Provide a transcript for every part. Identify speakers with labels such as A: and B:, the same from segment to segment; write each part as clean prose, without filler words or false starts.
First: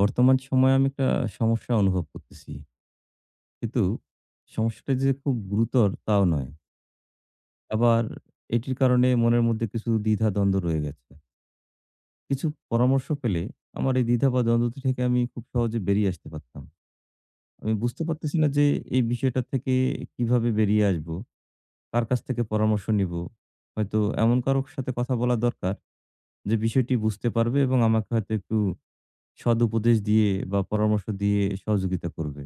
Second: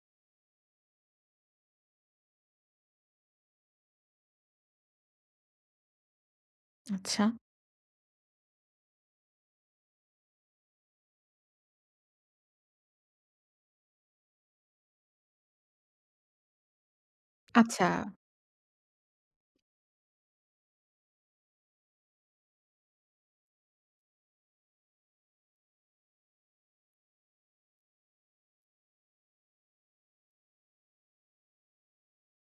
A: বর্তমান সময়ে আমি একটা সমস্যা অনুভব করতেছি। কিন্তু সমস্যাটা যে খুব গুরুতর তাও নয়।
B: আচ্ছা,
A: আবার এটির কারণে মনের মধ্যে কিছু দ্বিধা-দ্বন্দ্ব রয়ে গেছে। কিছু পরামর্শ পেলে আমার এই দ্বিধা বা দ্বন্দ্ব থেকে আমি খুব সহজে বেরিয়ে আসতে পারতাম। আমি
B: আচ্ছা।
A: বুঝতে পারতেছি না যে এই বিষয়টা থেকে কিভাবে বেরিয়ে আসবো? কার কাছ থেকে পরামর্শ নিবো? হয়তো এমন কারো সাথে কথা বলা দরকার যে বিষয়টি বুঝতে পারবে এবং আমাকে হয়তো একটু সদুপদেশ দিয়ে বা পরামর্শ দিয়ে সহযোগিতা করবে।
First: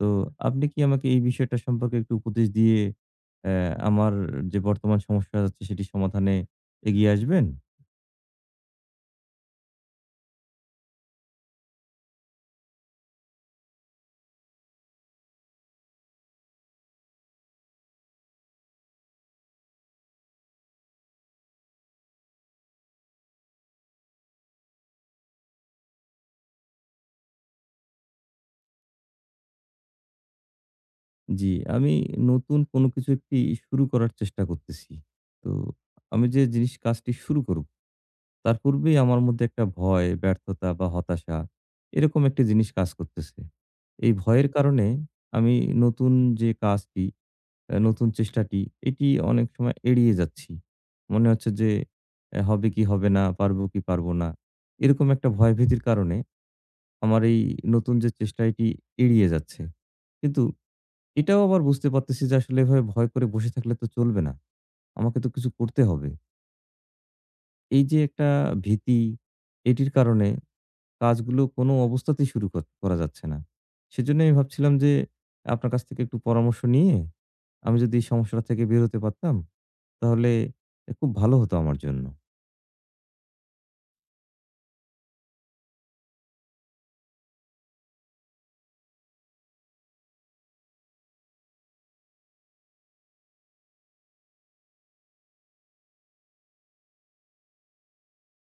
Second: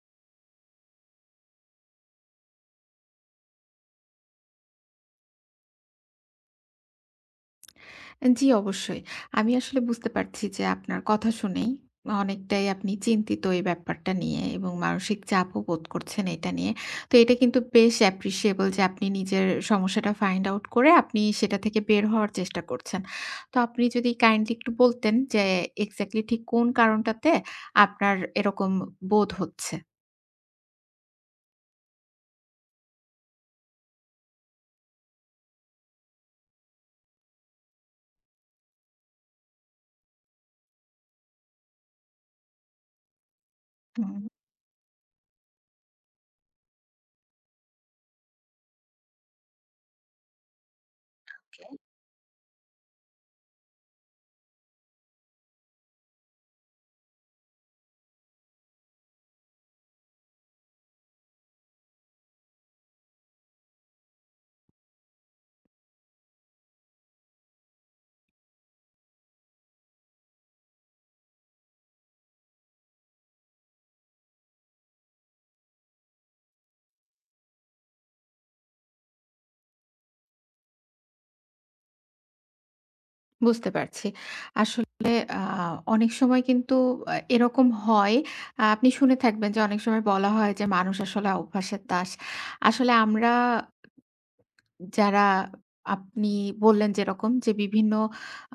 A: তো আপনি কি আমাকে এই বিষয়টা সম্পর্কে একটু উপদেশ দিয়ে অ্যা আমার যে বর্তমান সমস্যা হচ্ছে সেটি সমাধানে এগিয়ে আসবেন?
B: জি, অবশ্যই। আমি আসলে বুঝতে পারছি যে আপনার কথা শুনেই অনেকটাই আপনি চিন্তিত এই ব্যাপারটা নিয়ে এবং মানসিক চাপও বোধ করছেন এটা নিয়ে। তো এটা কিন্তু বেশ অ্যাপ্রিশিয়েবল যে আপনি নিজের সমস্যাটা ফাইন্ড আউট করে আপনি সেটা থেকে বের হওয়ার চেষ্টা করছেন। তো আপনি যদি কাইন্ডলি একটু বলতেন যে এক্সাক্টলি ঠিক কোন কারণটাতে আপনার এরকম বোধ হচ্ছে?
A: জি, আমি নতুন কোনো কিছু একটি শুরু করার চেষ্টা করতেছি। তো আমি যে জিনিস কাজটি শুরু করব, তার পূর্বেই আমার মধ্যে একটা ভয়, ব্যর্থতা বা হতাশা এরকম একটি জিনিস কাজ করতেছে। এই
B: হুম।
A: ভয়ের কারণে আমি নতুন যে কাজটি নতুন চেষ্টাটি এটি অনেক সময় এড়িয়ে যাচ্ছি। মনে হচ্ছে
B: ওকে।
A: যে এ হবে কি হবে না, পারবো কি পারবো না। এরকম একটা ভয়ভীতির কারণে আমার এই নতুন যে চেষ্টা এটি এড়িয়ে যাচ্ছে। কিন্তু এটাও আবার বুঝতে পারতেছি যে আসলে এভাবে ভয় করে বসে থাকলে তো চলবে না। আমাকে তো কিছু করতে হবে। এই যে একটা ভীতি এটির কারণে কাজগুলো কোনো অবস্থাতেই শুরু কর করা যাচ্ছে না। সেজন্যই আমি ভাবছিলাম যে আপনার কাছ থেকে একটু পরামর্শ নিয়ে আমি যদি এই সমস্যাটা থেকে বের হতে পারতাম তাহলে এ খুব ভালো হতো আমার জন্য।
B: বুঝতে পারছি। আসলে আ অনেক সময় কিন্তু এরকম হয়। আপনি শুনে থাকবেন যে অনেক সময় বলা হয় যে মানুষ আসলে অভ্যাসের দাস। আসলে আমরা যারা আপনি বললেন যেরকম যে বিভিন্ন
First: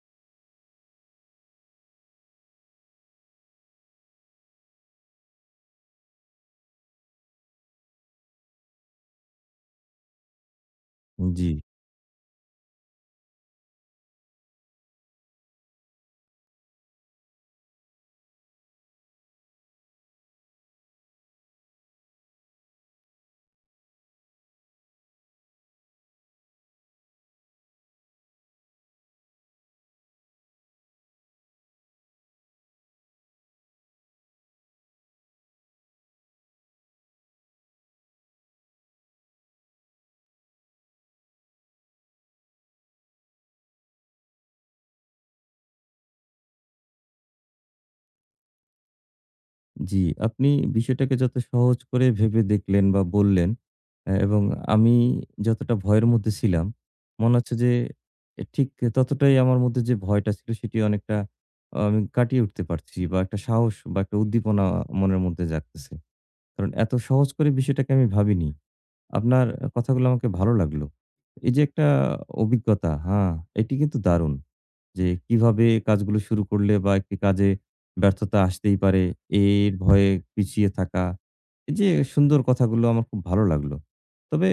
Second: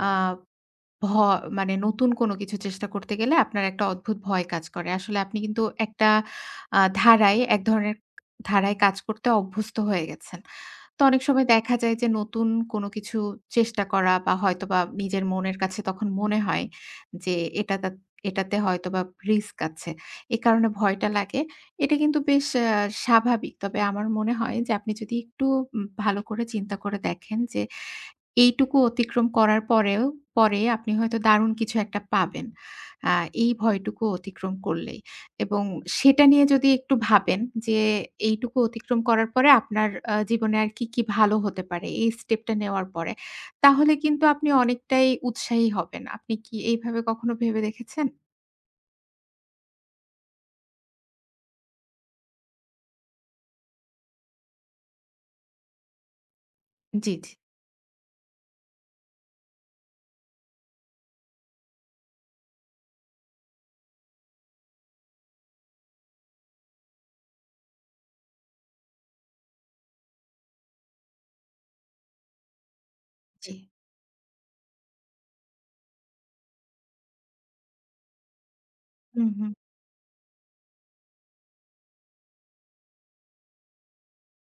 B: আ ভ মানে নতুন কোনো কিছু চেষ্টা করতে গেলে আপনার একটা অদ্ভুত ভয় কাজ করে। আসলে আপনি কিন্তু একটা ধারায় এক ধরনের ধারায় কাজ করতে অভ্যস্ত হয়ে গেছেন। তো অনেক সময়
A: জি।
B: দেখা যায় যে নতুন কোনো কিছু চেষ্টা করা বা হয়তোবা নিজের মনের কাছে তখন মনে হয় যে এটা তা এটাতে হয়তোবা রিস্ক আছে। এ কারণে ভয়টা লাগে। এটা কিন্তু বেশ স্বাভাবিক। তবে আমার মনে হয় যে আপনি যদি একটু ভালো করে চিন্তা করে দেখেন যে এইটুকু অতিক্রম করার পরেও পরে আপনি হয়তো দারুণ কিছু একটা পাবেন। আ এই ভয়টুকু অতিক্রম করলেই। এবং সেটা নিয়ে যদি একটু ভাবেন যে এইটুকু অতিক্রম করার পরে আপনার জীবনে আর কি, কি ভালো হতে পারে এই স্টেপটা নেওয়ার পরে। তাহলে কিন্তু আপনি অনেকটাই উৎসাহী হবেন। আপনি কি এইভাবে কখনো ভেবে দেখেছেন?
A: জি, আপনি বিষয়টাকে যত সহজ করে ভেবে দেখলেন বা বললেন এ এবং আমি যতটা ভয়ের মধ্যে ছিলাম,
B: জি, জি,
A: মনে হচ্ছে যে এ ঠিক ততটাই আমার মধ্যে যে ভয়টা ছিল সেটি অনেকটা আমি কাটিয়ে উঠতে পারছি বা একটা সাহস বা একটা উদ্দীপনা মনের মধ্যে জাগতেছে। কারণ এত সহজ করে বিষয়টাকে আমি ভাবিনি। আপনার কথাগুলো আমাকে ভালো লাগলো। এই যে একটা অভিজ্ঞতা, হ্যাঁ,
B: জি।
A: এটি কিন্তু দারুণ। যে কিভাবে কাজগুলো শুরু করলে বা একটি কাজে ব্যর্থতা আসতেই পারে,
B: হুম, হুম।
A: এর ভয়ে পিছিয়ে থাকা। এই যে সুন্দর কথাগুলো আমার খুব ভালো লাগলো। তবে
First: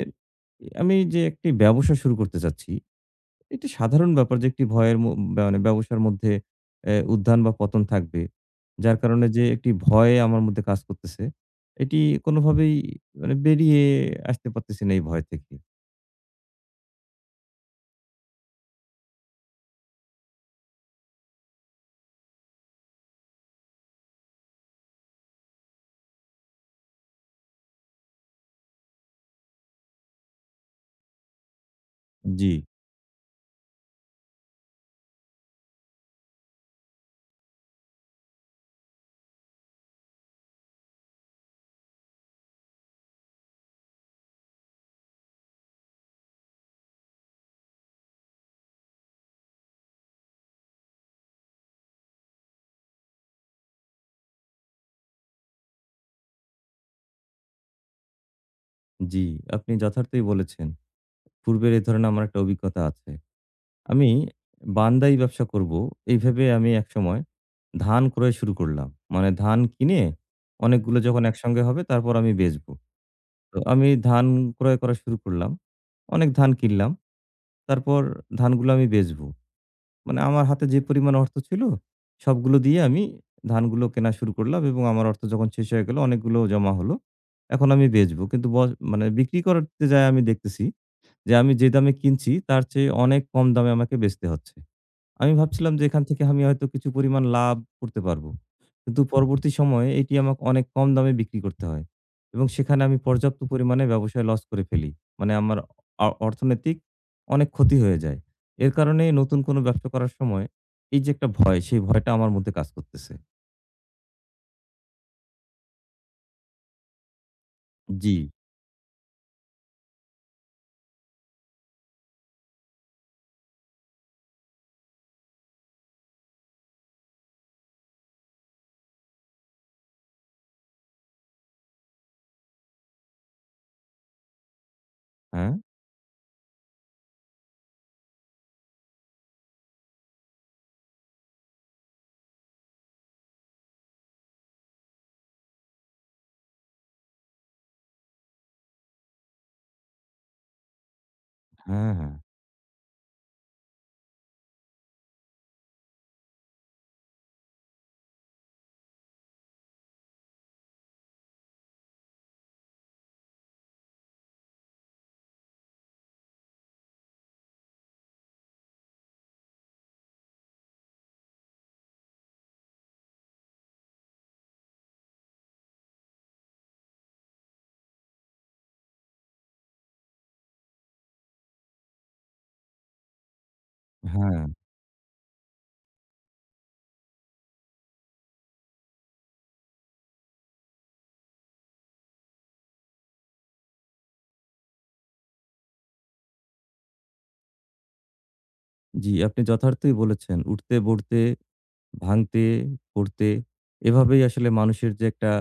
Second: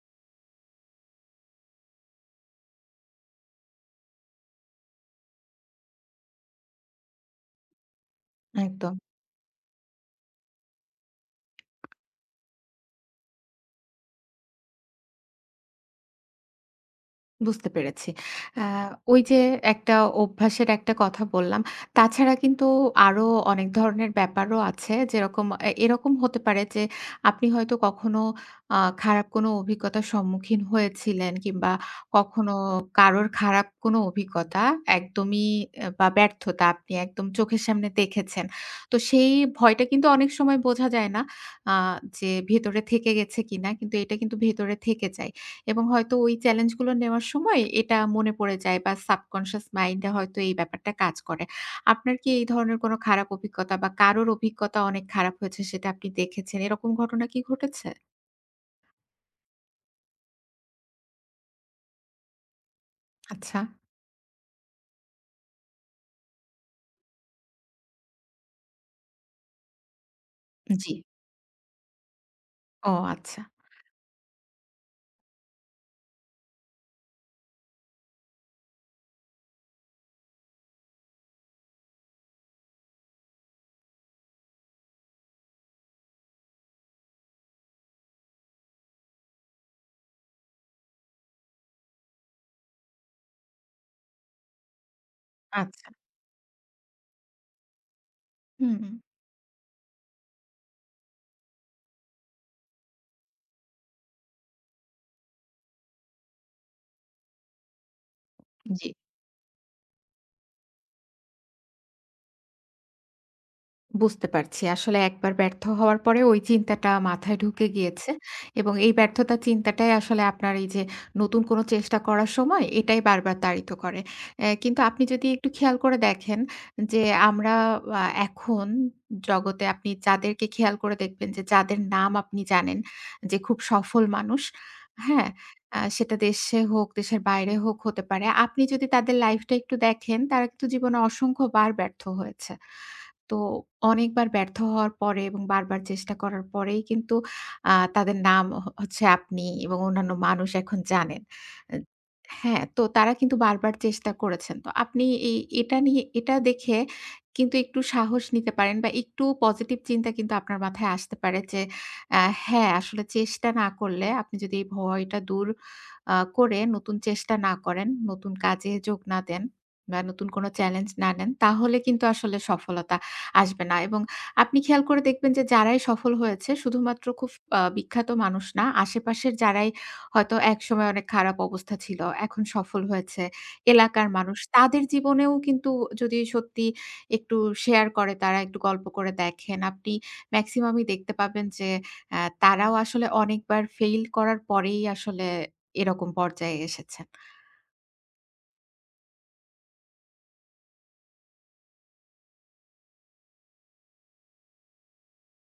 A: আমি যে একটি ব্যবসা শুরু করতে চাচ্ছি একটি সাধারণ ব্যাপার যে একটি ভয়ের মানে ব্যবসার মধ্যে এ উত্থান বা পতন থাকবে।
B: একদম।
A: যার কারণে যে একটি ভয় আমার মধ্যে কাজ করতেছে। এটি কোনোভাবেই মানে বেরিয়ে আসতে পারতেছি না এই ভয় থেকে।
B: বুঝতে পেরেছি। আ ওই যে একটা অভ্যাসের একটা কথা বললাম। তাছাড়া কিন্তু আরো অনেক ধরনের ব্যাপারও আছে। যেরকম এরকম হতে পারে যে আপনি হয়তো কখনো খারাপ কোনো অভিজ্ঞতার সম্মুখীন হয়েছিলেন কিংবা
A: জি।
B: কখনো কারোর খারাপ কোনো অভিজ্ঞতা একদমই এ বা ব্যর্থতা আপনি একদম চোখের সামনে দেখেছেন। তো সেই ভয়টা কিন্তু অনেক সময় বোঝা যায় না আ যে ভেতরে থেকে গেছে কিনা। কিন্তু এটা কিন্তু ভেতরে থেকে যায়। এবং হয়তো ওই চ্যালেঞ্জগুলো নেওয়ার সময় এটা মনে পড়ে যায় বা সাবকনসিয়াস মাইন্ডে হয়তো এই ব্যাপারটা কাজ করে। আপনার কি এই ধরনের কোনো খারাপ অভিজ্ঞতা বা কারোর অভিজ্ঞতা অনেক খারাপ হয়েছে সেটা আপনি দেখেছেন, এরকম ঘটনা কি ঘটেছে?
A: জি, আপনি যথার্থই বলেছেন। পূর্বের এ ধরনের আমার একটা অভিজ্ঞতা আছে।
B: আচ্ছা।
A: আমি বান্দাই ব্যবসা করব এই ভেবে আমি একসময় ধান ক্রয় শুরু করলাম। মানে ধান কিনে
B: জি।
A: অনেকগুলো যখন একসঙ্গে হবে তারপর আমি বেচবো।
B: ও আচ্ছা,
A: তো আমি ধান ক্রয় করা শুরু করলাম। অনেক ধান কিনলাম। তারপর ধানগুলো আমি বেচবো। মানে আমার হাতে যে পরিমাণ অর্থ ছিল, সবগুলো দিয়ে আমি ধানগুলো কেনা শুরু করলাম এবং আমার অর্থ যখন শেষ হয়ে গেল, অনেকগুলো জমা হলো। এখন আমি বেচবো। কিন্তু মানে বিক্রি করতে যায়ে আমি দেখতেছি যে, আমি যে দামে কিনছি, তার চেয়ে অনেক কম দামে আমাকে বেচতে হচ্ছে। আমি ভাবছিলাম যে
B: আচ্ছা।
A: এখান থেকে আমি হয়তো কিছু পরিমাণ লাভ করতে পারবো।
B: হুম।
A: কিন্তু পরবর্তী সময়ে এটি আমাকে অনেক কম দামে বিক্রি করতে হয় এবং সেখানে আমি পর্যাপ্ত পরিমাণে ব্যবসায় লস করে ফেলি। মানে আমার অর্থনৈতিক অনেক ক্ষতি হয়ে যায়। এর
B: জি।
A: কারণে নতুন কোনো ব্যবসা করার সময় এই যে একটা ভয়, সেই ভয়টা আমার মধ্যে কাজ করতেছে।
B: বুঝতে পারছি। আসলে একবার ব্যর্থ হওয়ার পরে ওই চিন্তাটা মাথায় ঢুকে গিয়েছে
A: জি।
B: এবং এই ব্যর্থতার চিন্তাটাই আসলে আপনার এই যে নতুন কোনো চেষ্টা করার সময় এটাই বারবার তাড়িত করে। কিন্তু আপনি যদি একটু খেয়াল করে দেখেন যে আমরা এখন জগতে আপনি যাদেরকে খেয়াল করে দেখবেন যে যাদের নাম আপনি জানেন যে খুব সফল মানুষ, হ্যাঁ?
A: হ্যাঁ,
B: সেটা দেশে হোক, দেশের বাইরে হোক হতে পারে। আপনি যদি তাদের লাইফটা একটু দেখেন তারা কিন্তু জীবনে অসংখ্যবার ব্যর্থ হয়েছে। তো অনেকবার ব্যর্থ হওয়ার পরে এবং বারবার চেষ্টা করার পরেই কিন্তু তাদের নাম হচ্ছে আপনি এবং অন্যান্য মানুষ এখন জানেন। অ্যা
A: হ্যাঁ, হ্যাঁ,
B: হ্যাঁ, তো তারা কিন্তু বারবার চেষ্টা করেছেন। তো আপনি এই এটা নিয়ে এটা দেখে কিন্তু একটু সাহস নিতে পারেন বা একটু পজিটিভ চিন্তা কিন্তু আপনার মাথায় আসতে পারে যে হ্যাঁ, আসলে চেষ্টা না করলে আপনি যদি এই ভয়টা দূর করে নতুন চেষ্টা না করেন, নতুন কাজে যোগ না দেন বা নতুন কোনো চ্যালেঞ্জ না নেন, তাহলে কিন্তু আসলে সফলতা আসবে না এবং আপনি খেয়াল করে দেখবেন যে যারাই সফল হয়েছে শুধুমাত্র খুব বিখ্যাত মানুষ না, আশেপাশের যারাই হয়তো একসময় অনেক খারাপ অবস্থা ছিল, এখন সফল হয়েছে, এলাকার মানুষ
A: হ্যাঁ।
B: তাদের জীবনেও কিন্তু যদি সত্যি একটু শেয়ার করে তারা একটু গল্প করে দেখেন, আপনি মেক্সিমামই দেখতে পাবেন যে তারাও আসলে অনেকবার ফেইল করার পরেই আসলে এরকম পর্যায়ে এসেছেন।
A: জি, আপনি যথার্থই বলেছেন। উঠতে, বড়তে, ভাঙতে, পড়তে এভাবেই আসলে মানুষের যে একটা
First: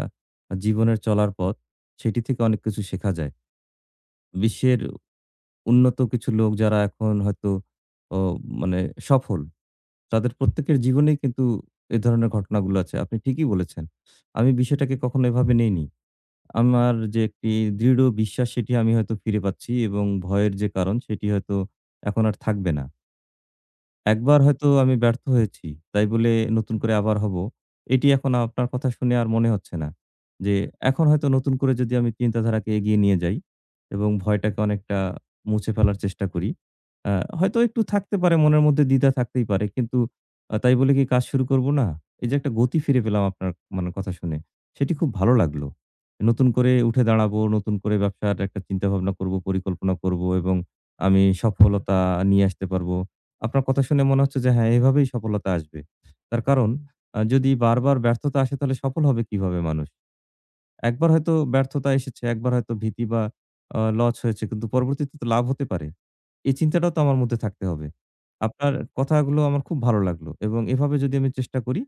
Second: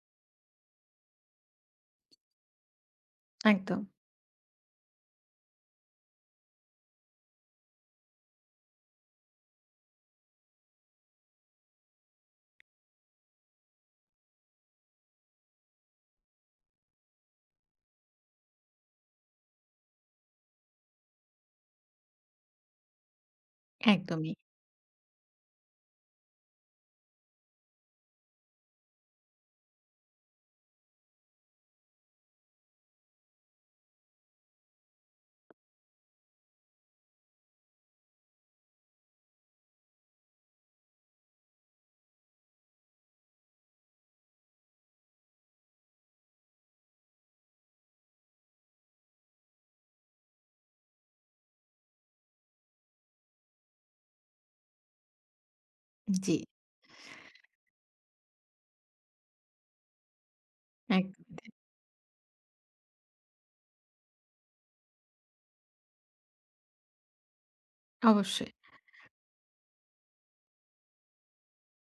A: জীবনের চলার পথ সেটি থেকে অনেক কিছু শেখা যায়।
B: একদম,
A: বিশ্বের উন্নত কিছু লোক যারা এখন হয়তো ও মানে সফল, তাদের প্রত্যেকের জীবনেই কিন্তু এ ধরনের ঘটনাগুলো আছে। আপনি ঠিকই বলেছেন। আমি বিষয়টাকে কখনো এভাবে নেইনি। আমার যে একটি দৃঢ় বিশ্বাস সেটি আমি হয়তো ফিরে পাচ্ছি এবং ভয়ের যে কারণ সেটি হয়তো এখন আর থাকবে না।
B: একদমই।
A: একবার হয়তো আমি ব্যর্থ হয়েছি। তাই বলে নতুন করে আবার হব। এটি এখন আপনার কথা শুনে আর মনে হচ্ছে না। যে এখন হয়তো নতুন করে যদি আমি চিন্তাধারাকে এগিয়ে নিয়ে যাই এবং ভয়টাকে অনেকটা মুছে ফেলার চেষ্টা করি। আ হয়তো একটু থাকতে পারে মনের মধ্যে দ্বিধা থাকতেই পারে। কিন্তু তাই বলে কি কাজ শুরু করব না? এই যে একটা গতি ফিরে পেলাম আপনার মানে কথা শুনে, সেটি খুব ভালো লাগলো। নতুন করে উঠে দাঁড়াবো, নতুন করে ব্যবসার একটা চিন্তাভাবনা করব, পরিকল্পনা করব এবং আমি সফলতা নিয়ে আসতে পারবো। আপনার কথা শুনে মনে হচ্ছে যে হ্যাঁ, এভাবেই সফলতা আসবে।
B: জি।
A: তার কারণ যদি বারবার ব্যর্থতা আসে তাহলে সফল হবে কিভাবে মানুষ? একবার
B: একদমই
A: হয়তো
B: তাই।
A: ব্যর্থতা এসেছে, একবার হয়তো ভীতি বা লস হয়েছে কিন্তু পরবর্তীতে তো লাভ হতে পারে। এই চিন্তাটাও তো আমার মধ্যে থাকতে হবে।
B: অবশ্যই।
A: আপনার কথাগুলো আমার খুব ভালো লাগলো এবং এভাবে যদি আমি চেষ্টা করি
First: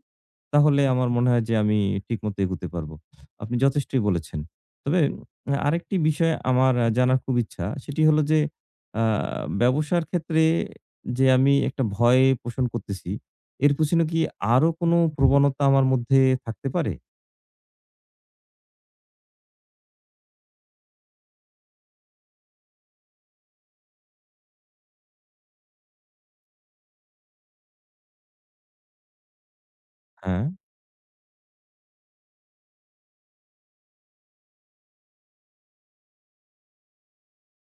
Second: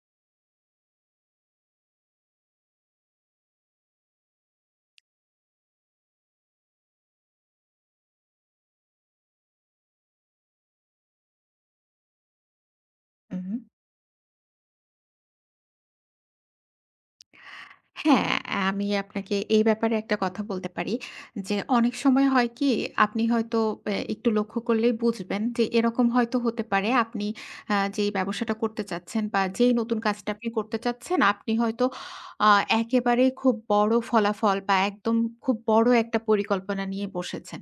A: তাহলে আমার মনে হয় যে আমি ঠিকমতো এগুতে পারবো। আপনি যথেষ্টই বলেছেন। তবে আরেকটি বিষয় আমার জানার খুব ইচ্ছা। সেটি হলো যে আ ব্যবসার ক্ষেত্রে যে আমি একটা ভয় পোষণ করতেছি,
B: উহু।
A: এর পেছনে কি আরো কোনো প্রবণতা আমার মধ্যে থাকতে পারে?
B: হ্যাঁ, আমি আপনাকে এই ব্যাপারে একটা কথা বলতে পারি যে, অনেক সময় হয় কি আপনি হয়তো একটু লক্ষ্য করলেই বুঝবেন যে, এরকম হয়তো হতে পারে আপনি যেই ব্যবসাটা করতে চাচ্ছেন বা যেই নতুন কাজটা
A: হ্যাঁ,
B: আপনি করতে চাচ্ছেন, আপনি হয়তো আ একেবারেই খুব বড় ফলাফল বা একদম খুব বড় একটা পরিকল্পনা নিয়ে বসেছেন।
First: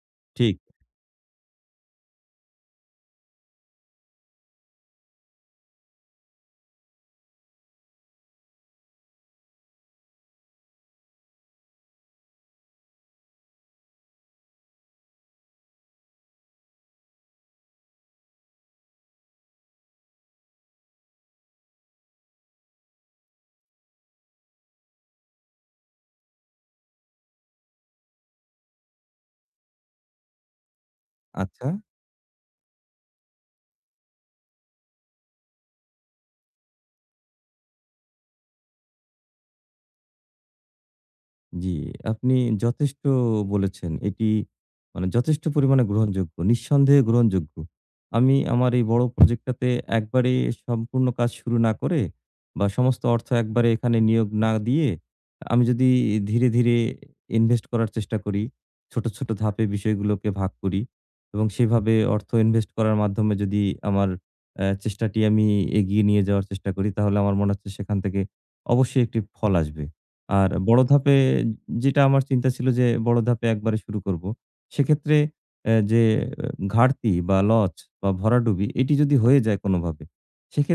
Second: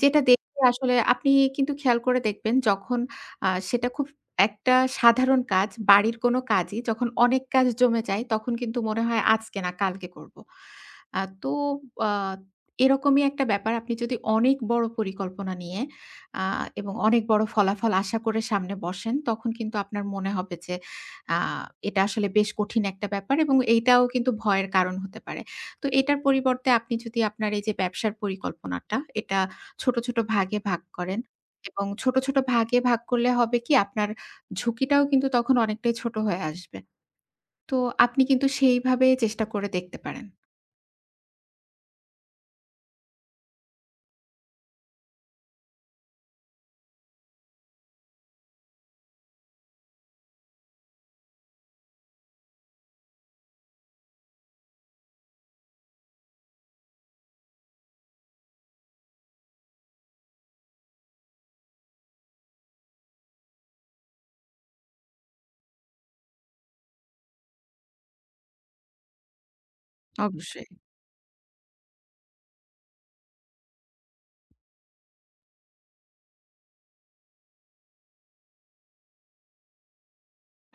B: যেটা
A: ঠিক।
B: দেখে আসলে আপনি কিন্তু খেয়াল করে দেখবেন যখন সেটা খুব একটা সাধারণ কাজ, বাড়ির কোনো কাজই যখন অনেক কাজ জমে যায় তখন কিন্তু মনে হয় আজকে না কালকে করব। তো আ এরকমই একটা ব্যাপার। আপনি যদি অনেক বড় পরিকল্পনা নিয়ে আ এবং অনেক বড় ফলাফল আশা করে সামনে বসেন, তখন কিন্তু আপনার মনে হবে যে আ এটা আসলে বেশ কঠিন একটা ব্যাপার এবং এইটাও কিন্তু ভয়ের কারণ হতে পারে। তো এটার পরিবর্তে আপনি যদি আপনার এই যে ব্যবসার পরিকল্পনাটা, এটা ছোট, ছোট ভাগে ভাগ করেন
A: আচ্ছা।
B: এবং ছোট, ছোট ভাগে ভাগ করলে হবে কি আপনার ঝুঁকিটাও কিন্তু তখন অনেকটাই ছোট হয়ে আসবে। তো আপনি কিন্তু সেইভাবে চেষ্টা করে দেখতে পারেন।
A: জি, আপনি যথেষ্ট বলেছেন। এটি মানে যথেষ্ট পরিমাণে গ্রহণযোগ্য। নিঃসন্দেহে গ্রহণযোগ্য। আমি আমার এই বড় প্রজেক্টটাতে একবারে সম্পূর্ণ কাজ শুরু না করে বা সমস্ত অর্থ একবারে এখানে নিয়োগ না দিয়ে, আমি যদি ধীরে, ধীরে ইনভেস্ট করার চেষ্টা করি, ছোট, ছোট ধাপে বিষয়গুলোকে ভাগ করি এবং সেভাবে অর্থ ইনভেস্ট করার মাধ্যমে যদি আমার চেষ্টাটি আমি এগিয়ে নিয়ে যাওয়ার চেষ্টা করি, তাহলে আমার মনে হচ্ছে সেখান থেকে অবশ্যই একটি ফল আসবে। আর
B: অবশ্যই।
A: বড় ধাপে যেটা আমার চিন্তা ছিল যে বড় ধাপে একবারে শুরু করব। সেক্ষেত্রে অ্যা যে ঘাটতি বা লচ বা ভরাডুবি এটি যদি হয়ে যায় কোনোভাবে,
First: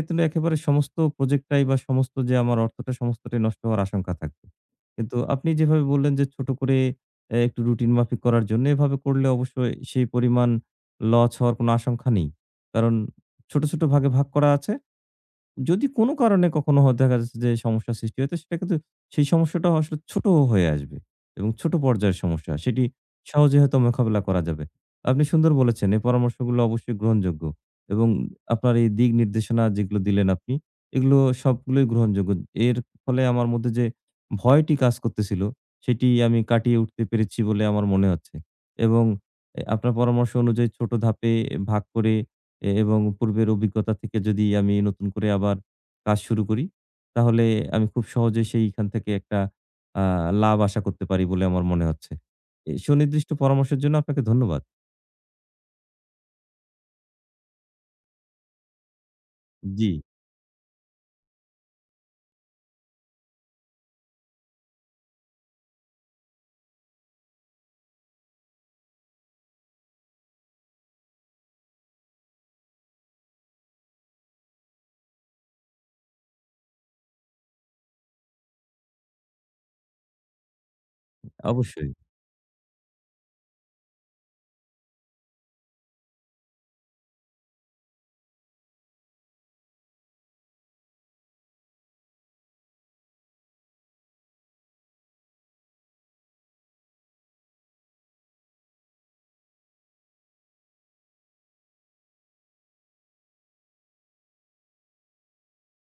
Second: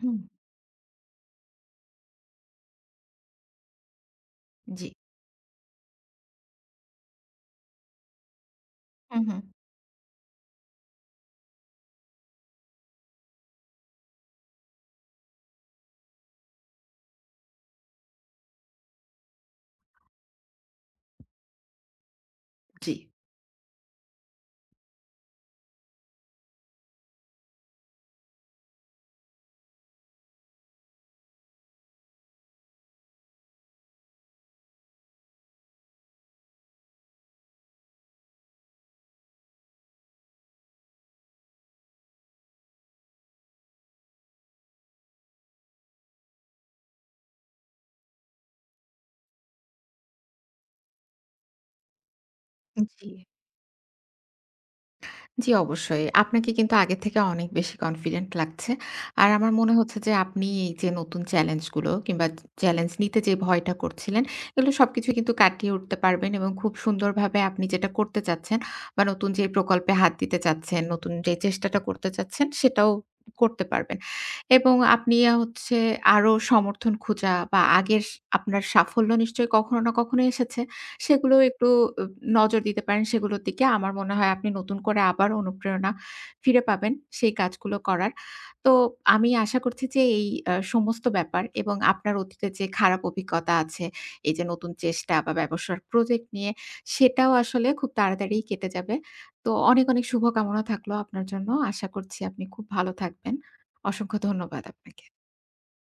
B: হুম।
A: একেবারে সমস্ত প্রজেক্টটাই বা সমস্ত যে আমার অর্থটা সমস্তটাই নষ্ট হওয়ার আশঙ্কা থাকবে।
B: জি।
A: কিন্তু আপনি যেভাবে বললেন যে ছোট করে একটু রুটিন মাফিক করার জন্য এভাবে
B: হুম,
A: করলে
B: হুম।
A: অবশ্যই সেই পরিমাণ লচ হওয়ার কোনো আশঙ্কা নেই। কারণ ছোট, ছোট ভাগে ভাগ করা আছে। যদি কোনো কারণে কখনো দেখা যাচ্ছে যে সমস্যা সৃষ্টি হয়, তো সেটা কিন্তু সেই সমস্যাটাও আসলে ছোট হয়ে আসবে এবং ছোট পর্যায়ের সমস্যা। সেটি
B: জি।
A: সহজে হয়তো মোকাবেলা করা যাবে। আপনি সুন্দর বলেছেন, এই পরামর্শগুলো অবশ্যই গ্রহণযোগ্য এবং আপনার এই দিক নির্দেশনা যেগুলো দিলেন আপনি, এগুলো সবগুলোই গ্রহণযোগ্য। এর ফলে আমার মধ্যে যে ভয়টি কাজ করতেছিল, সেটি আমি কাটিয়ে উঠতে পেরেছি বলে আমার মনে হচ্ছে এবং এ আপনার পরামর্শ অনুযায়ী ছোট ধাপে ভাগ করে এ এবং পূর্বের অভিজ্ঞতা থেকে যদি আমি নতুন করে আবার কাজ শুরু করি, তাহলে আমি খুব সহজেই সেইখান থেকে একটা আ লাভ আশা করতে পারি বলে আমার মনে হচ্ছে। এ
B: জি,
A: সুনির্দিষ্ট পরামর্শের জন্য আপনাকে ধন্যবাদ।
B: জি অবশ্যই। আপনাকে কিন্তু আগের থেকে অনেক বেশি কনফিডেন্ট লাগছে। আর আমার মনে
A: জি,
B: হচ্ছে যে আপনি এই যে নতুন চ্যালেঞ্জ গুলো কিংবা চ্যালেঞ্জ নিতে যে ভয়টা করছিলেন, এগুলো সবকিছু কিন্তু কাটিয়ে উঠতে পারবেন এবং খুব সুন্দরভাবে আপনি যেটা করতে চাচ্ছেন বা নতুন যে প্রকল্পে হাত দিতে চাচ্ছেন, নতুন যে চেষ্টাটা করতে চাচ্ছেন সেটাও করতে পারবেন। এবং আপনি আ হচ্ছে আরো সমর্থন খোঁজা বা আগের আপনার সাফল্য নিশ্চয়ই কখনো না কখনো এসেছে? সেগুলোও একটু
A: অবশ্যই।
B: অ নজর দিতে পারেন সেগুলোর দিকে। আমার মনে হয় আপনি নতুন করে আবার অনুপ্রেরণা ফিরে পাবেন সেই কাজগুলো করার। তো আমি আশা করছি যে এই সমস্ত ব্যাপার এবং আপনার অতীতের যে খারাপ অভিজ্ঞতা আছে, এই যে নতুন চেষ্টা বা ব্যবসার প্রজেক্ট নিয়ে সেটাও আসলে খুব তাড়াতাড়িই কেটে যাবে। তো অনেক, অনেক শুভকামনা থাকলো আপনার জন্য। আশা করছি আপনি খুব ভালো থাকবেন। অসংখ্য ধন্যবাদ আপনাকে।